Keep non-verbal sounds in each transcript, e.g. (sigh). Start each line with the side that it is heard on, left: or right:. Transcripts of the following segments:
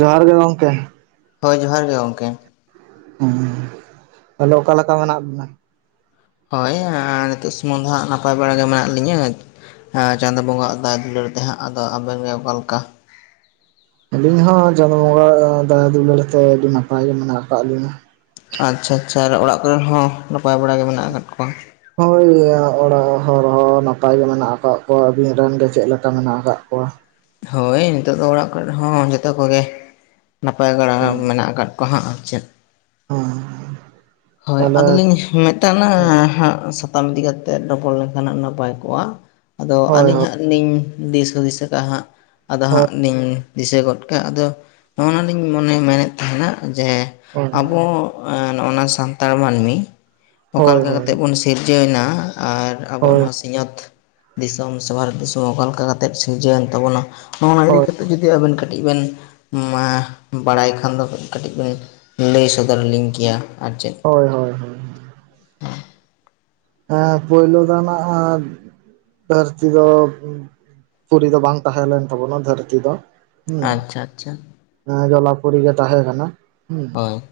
right: ᱡᱚᱦᱟᱨ ᱜᱮ ᱜᱚᱝᱠᱮ᱾
left: ᱦᱳᱭ ᱡᱚᱦᱟᱨ ᱜᱮ ᱜᱚᱢᱠᱮ᱾
right: ᱦᱮᱸ ᱛᱟᱦᱚᱞᱮ ᱚᱠᱟᱞᱮᱠᱟ ᱢᱮᱱᱟᱜ ᱵᱚᱱᱟ?
left: ᱦᱳᱭ ᱱᱤᱛᱚᱜ ᱥᱩᱢᱩᱝ ᱫᱚ ᱦᱟᱸᱜ ᱱᱟᱯᱟᱭ ᱵᱟᱲᱟ ᱜᱮ ᱢᱮᱱᱟᱜ ᱞᱤᱧᱟᱹ᱾ ᱦᱮᱸ ᱪᱟᱸᱫᱚ ᱵᱚᱸᱜᱟ ᱟᱜ ᱫᱟᱭᱟ ᱫᱩᱞᱟᱹᱲ ᱛᱮ ᱦᱟᱸᱜ, ᱟᱫᱚ ᱟᱵᱮᱱ ᱜᱮ ᱚᱠᱟ ᱞᱮᱠᱟ?
right: ᱟᱹᱞᱤᱧ ᱦᱚᱸ ᱪᱟᱸᱫᱳ ᱵᱚᱸᱜᱟ ᱫᱟᱭᱟ ᱫᱩᱞᱟᱹᱲ ᱛᱮ ᱟᱹᱰᱤ ᱱᱟᱯᱟᱭ ᱜᱮ ᱢᱮᱱᱟᱜ ᱠᱟᱜ ᱞᱤᱧᱟ᱾
left: ᱟᱪᱪᱷᱟ ᱟᱪᱪᱷᱟ ᱟᱨ ᱚᱲᱟᱜ ᱠᱚᱨᱮᱱ ᱦᱚᱸ ᱱᱟᱯᱟᱭ ᱵᱟᱲᱟ ᱜᱮ ᱢᱮᱱᱟᱜ ᱟᱠᱟᱫ ᱠᱚᱣᱟ?
right: ᱦᱳᱭ ᱚᱲᱟᱜ ᱦᱚᱲ ᱦᱚᱸ ᱱᱟᱯᱟᱭ ᱜᱮ ᱢᱮᱱᱟᱜ ᱟᱠᱟᱫ ᱠᱚᱣᱟ᱾ ᱟᱵᱤᱱ ᱨᱮᱱ ᱜᱮ ᱪᱮᱫ ᱞᱮᱠᱟ ᱢᱮᱱᱟᱜ ᱟᱠᱟᱫ ᱠᱚᱣᱟ?
left: ᱦᱳᱭ ᱱᱤᱛᱚᱜ ᱫᱚ ᱚᱲᱟᱜ ᱠᱚᱨᱮ ᱨᱮᱦᱚᱸ ᱡᱚᱛᱚ ᱠᱚᱜᱮ, ᱱᱟᱯᱟᱭ ᱵᱟᱲᱟ
right: ᱦᱳᱭ
left: ᱢᱮᱱᱟᱜ ᱟᱠᱟᱫ ᱠᱚᱣᱟ᱾ ᱠᱟᱜ ᱟᱨ ᱪᱮᱫ
right: ᱦᱮᱸ
left: ᱦᱳᱭ
right: ᱛᱟᱦᱞᱮ
left: ᱟᱫᱚᱞᱤᱧ ᱢᱮᱛᱟᱢᱟ ᱦᱟᱸᱜ ᱥᱟᱛᱟᱢ ᱤᱫᱤ ᱠᱟᱛᱮ ᱨᱚᱯᱚᱲ ᱞᱮᱱᱠᱷᱟᱱ ᱱᱟᱯᱟᱭ ᱠᱚᱜᱼᱟ, ᱟᱫᱚ
right: ᱦᱳᱭ
left: ᱟᱹᱞᱤᱧ ᱦᱟᱸᱜ ᱞᱤᱧ ᱫᱤᱥ ᱦᱩᱫᱤᱥ ᱟᱠᱟᱫᱼᱟ, ᱦᱟᱸᱜ ᱟᱫᱚ
right: ᱦᱳᱭ
left: ᱦᱟᱸᱜ ᱞᱤᱧ ᱫᱤᱥᱟᱹ ᱜᱚᱫ ᱠᱟᱜ ᱟᱫᱚ ᱱᱚᱜᱼᱱᱟᱞᱤᱧ ᱢᱚᱱᱮ ᱢᱮᱱᱮᱫ ᱛᱟᱦᱮᱱᱟ ᱡᱮ
right: ᱦᱳᱭ
left: ᱟᱵᱚ ᱱᱚᱜ ᱱᱟ ᱥᱟᱱᱛᱟᱲ ᱢᱟᱹᱱᱢᱤ ᱚᱠᱟ
right: ᱦᱳᱭ
left: ᱞᱮᱠᱟ
right: ᱦᱳᱭ
left: ᱠᱟᱛᱮᱜ ᱵᱚᱱ ᱥᱤᱨᱡᱟᱹᱣ ᱱᱟ, ᱟᱨ ᱟᱵᱚᱣᱟᱜ
right: ᱦᱳᱭ
left: ᱱᱚᱣᱟ ᱥᱤᱧᱚᱛ ᱫᱤᱥᱚᱢ ᱥᱮ ᱵᱷᱟᱨᱚᱛ ᱫᱤᱥᱚᱢ ᱚᱠᱟ ᱞᱮᱠᱟ ᱠᱟᱛᱮᱫ ᱥᱤᱨᱡᱟᱹᱣᱮᱱ ᱛᱟᱵᱚᱱᱟ? ᱱᱚᱜᱼ ᱱᱟ ᱤᱫᱤ ᱠᱟ
right: ᱦᱳᱭ
left: ᱠᱟᱛᱮᱫ ᱡᱩᱫᱤ ᱟᱵᱮᱱ ᱠᱟᱹᱴᱤᱡ ᱵᱮᱱ ᱢᱟ ᱵᱟᱲᱟᱭ ᱠᱷᱟᱱ ᱫᱚ ᱠᱟᱹᱴᱤᱡ ᱵᱤᱱ ᱞᱟᱹᱭ ᱥᱚᱫᱚᱨ ᱞᱤᱧ ᱠᱮᱭᱟ, ᱟᱨ ᱪᱮᱫ
right: ᱦᱳᱭ ᱦᱳᱭ ᱦᱳᱭ ᱦᱮᱸ ᱯᱳᱭᱞᱳ ᱫᱚᱱᱟᱜ ᱫᱷᱟᱹᱨᱛᱤ ᱫᱚ ᱯᱩᱨᱤ ᱫᱚ ᱵᱟᱝ ᱛᱟᱦᱮᱸ ᱞᱮᱱ ᱛᱟᱵᱚᱱᱟ ᱫᱷᱟᱹᱨᱛᱤ ᱫᱚ᱾ ᱦᱩᱸ
left: ᱟᱪᱪᱷᱟ ᱟᱪᱪᱷᱟ
right: ᱡᱚᱞᱟᱯᱩᱨᱤ ᱜᱮ ᱛᱟᱦᱮᱸ ᱠᱟᱱᱟ᱾ ᱦᱩᱸ
left: ᱦᱳᱭ᱾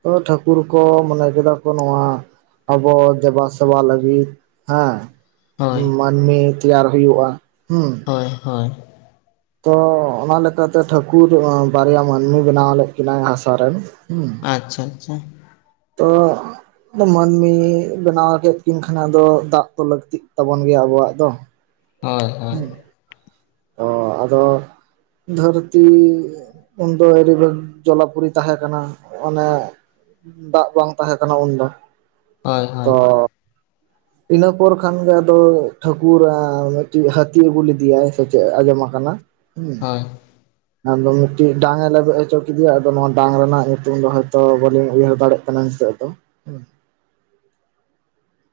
right: ᱛᱚᱵᱮ ᱴᱷᱟᱹᱠᱩᱨ ᱠᱚ ᱢᱚᱱᱮ ᱠᱮᱫᱟ ᱠᱚ ᱱᱚᱣᱟ ᱟᱵᱚ ᱫᱮᱵᱟ ᱥᱮᱵᱟ ᱞᱟᱹᱜᱤᱫ ᱦᱮᱸ
left: ᱦᱳᱭ
right: ᱢᱟᱹᱱᱢᱤ ᱛᱮᱭᱟᱨ ᱦᱩᱭᱩᱜᱼᱟ ᱦᱩᱸ᱾
left: ᱦᱳᱭ ᱦᱳᱭ᱾
right: ᱛᱚ ᱚᱱᱟ ᱞᱮᱠᱟᱛᱮ ᱴᱷᱟᱹᱠᱩᱨ ᱵᱟᱨᱭᱟ ᱢᱟᱹᱱᱢᱤ ᱵᱮᱱᱟᱣ ᱞᱮᱫ ᱠᱤᱱᱟᱭ ᱦᱟᱸᱥᱟ ᱨᱮᱱ ᱦᱩᱸ᱾
left: ᱟᱪᱪᱷᱟ ᱟᱪᱪᱷᱟ᱾
right: ᱛᱚ ᱢᱟᱹᱱᱢᱤ ᱵᱮᱱᱟᱣ ᱠᱮᱫ ᱠᱤᱱ ᱠᱷᱟᱱ ᱟᱫᱚ ᱫᱟᱜ ᱛᱚ ᱞᱟᱹᱠᱛᱤᱜ ᱛᱟᱵᱚᱱ ᱜᱮᱭᱟ ᱟᱵᱚᱣᱟᱜ ᱫᱚ᱾
left: ᱦᱳᱭ ᱦᱳᱭ
right: ᱦᱩᱸ ᱚ ᱟᱫᱚ ᱫᱷᱟᱹᱨᱛᱤ ᱩᱱᱫᱚ (unintelligible) ᱡᱚᱞᱟᱯᱩᱨᱤ ᱛᱟᱦᱮᱸ ᱠᱟᱱᱟ ᱚᱱᱮ ᱫᱟᱜ ᱵᱟᱝ ᱛᱟᱦᱮᱸ ᱠᱟᱱᱟ ᱩᱱᱫᱚ᱾
left: ᱦᱳᱭ
right: ᱛᱚ
left: ᱦᱳᱭ᱾
right: ᱤᱱᱟᱹ ᱯᱚᱨ ᱠᱷᱟᱱᱜᱮ ᱟᱫᱚ ᱴᱷᱟᱹᱠᱩᱨ ᱟ ᱢᱤᱫᱴᱮᱱ ᱦᱟᱹᱛᱤ ᱟᱹᱜᱩ ᱞᱮᱫᱮᱭᱟᱭ ᱥᱮᱪᱮᱫ ᱮ ᱟᱸᱡᱚᱢ ᱟᱠᱟᱱᱟ᱾
left: ᱦᱳᱭ
right: (unintelligible) ᱟᱫᱚ ᱢᱤᱫᱴᱤᱡ ᱰᱟᱝ ᱮ ᱞᱮᱵᱮᱫ ᱦᱚᱪᱚ ᱠᱮᱫᱮᱭᱟ ᱟᱫᱚ ᱱᱚᱣᱟ ᱰᱟᱝ ᱨᱮᱱᱟᱜ ᱧᱩᱛᱩᱢ ᱫᱚ ᱦᱚᱭᱛᱚ ᱵᱟᱹᱞᱤᱧ ᱩᱭᱦᱟᱹᱨ ᱫᱟᱲᱮᱭᱟᱜ ᱠᱟᱱᱟ ᱱᱤᱛᱚᱜ ᱫᱚ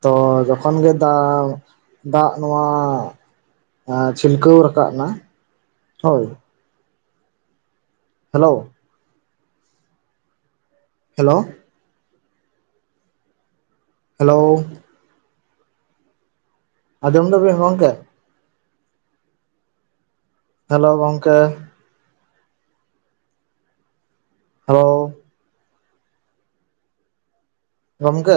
right: ᱛᱚ ᱡᱚᱠᱷᱚᱱ ᱜᱮ ᱫᱟᱜ ᱫᱟᱜ ᱱᱚᱣᱟ ᱪᱷᱤᱞᱠᱟᱹᱣ ᱨᱟᱠᱟᱵ ᱮᱱᱟ ᱦᱳᱭ ᱦᱮᱞᱳ ᱦᱮᱞᱳ ᱦᱮᱞᱳ ᱟᱡᱚᱢᱮᱫᱟ ᱵᱤᱱ ᱜᱚᱝᱠᱮ ᱦᱮᱞᱳ ᱜᱚᱝᱠᱮ ᱦᱮᱞᱳ ᱜᱚᱢᱠᱮ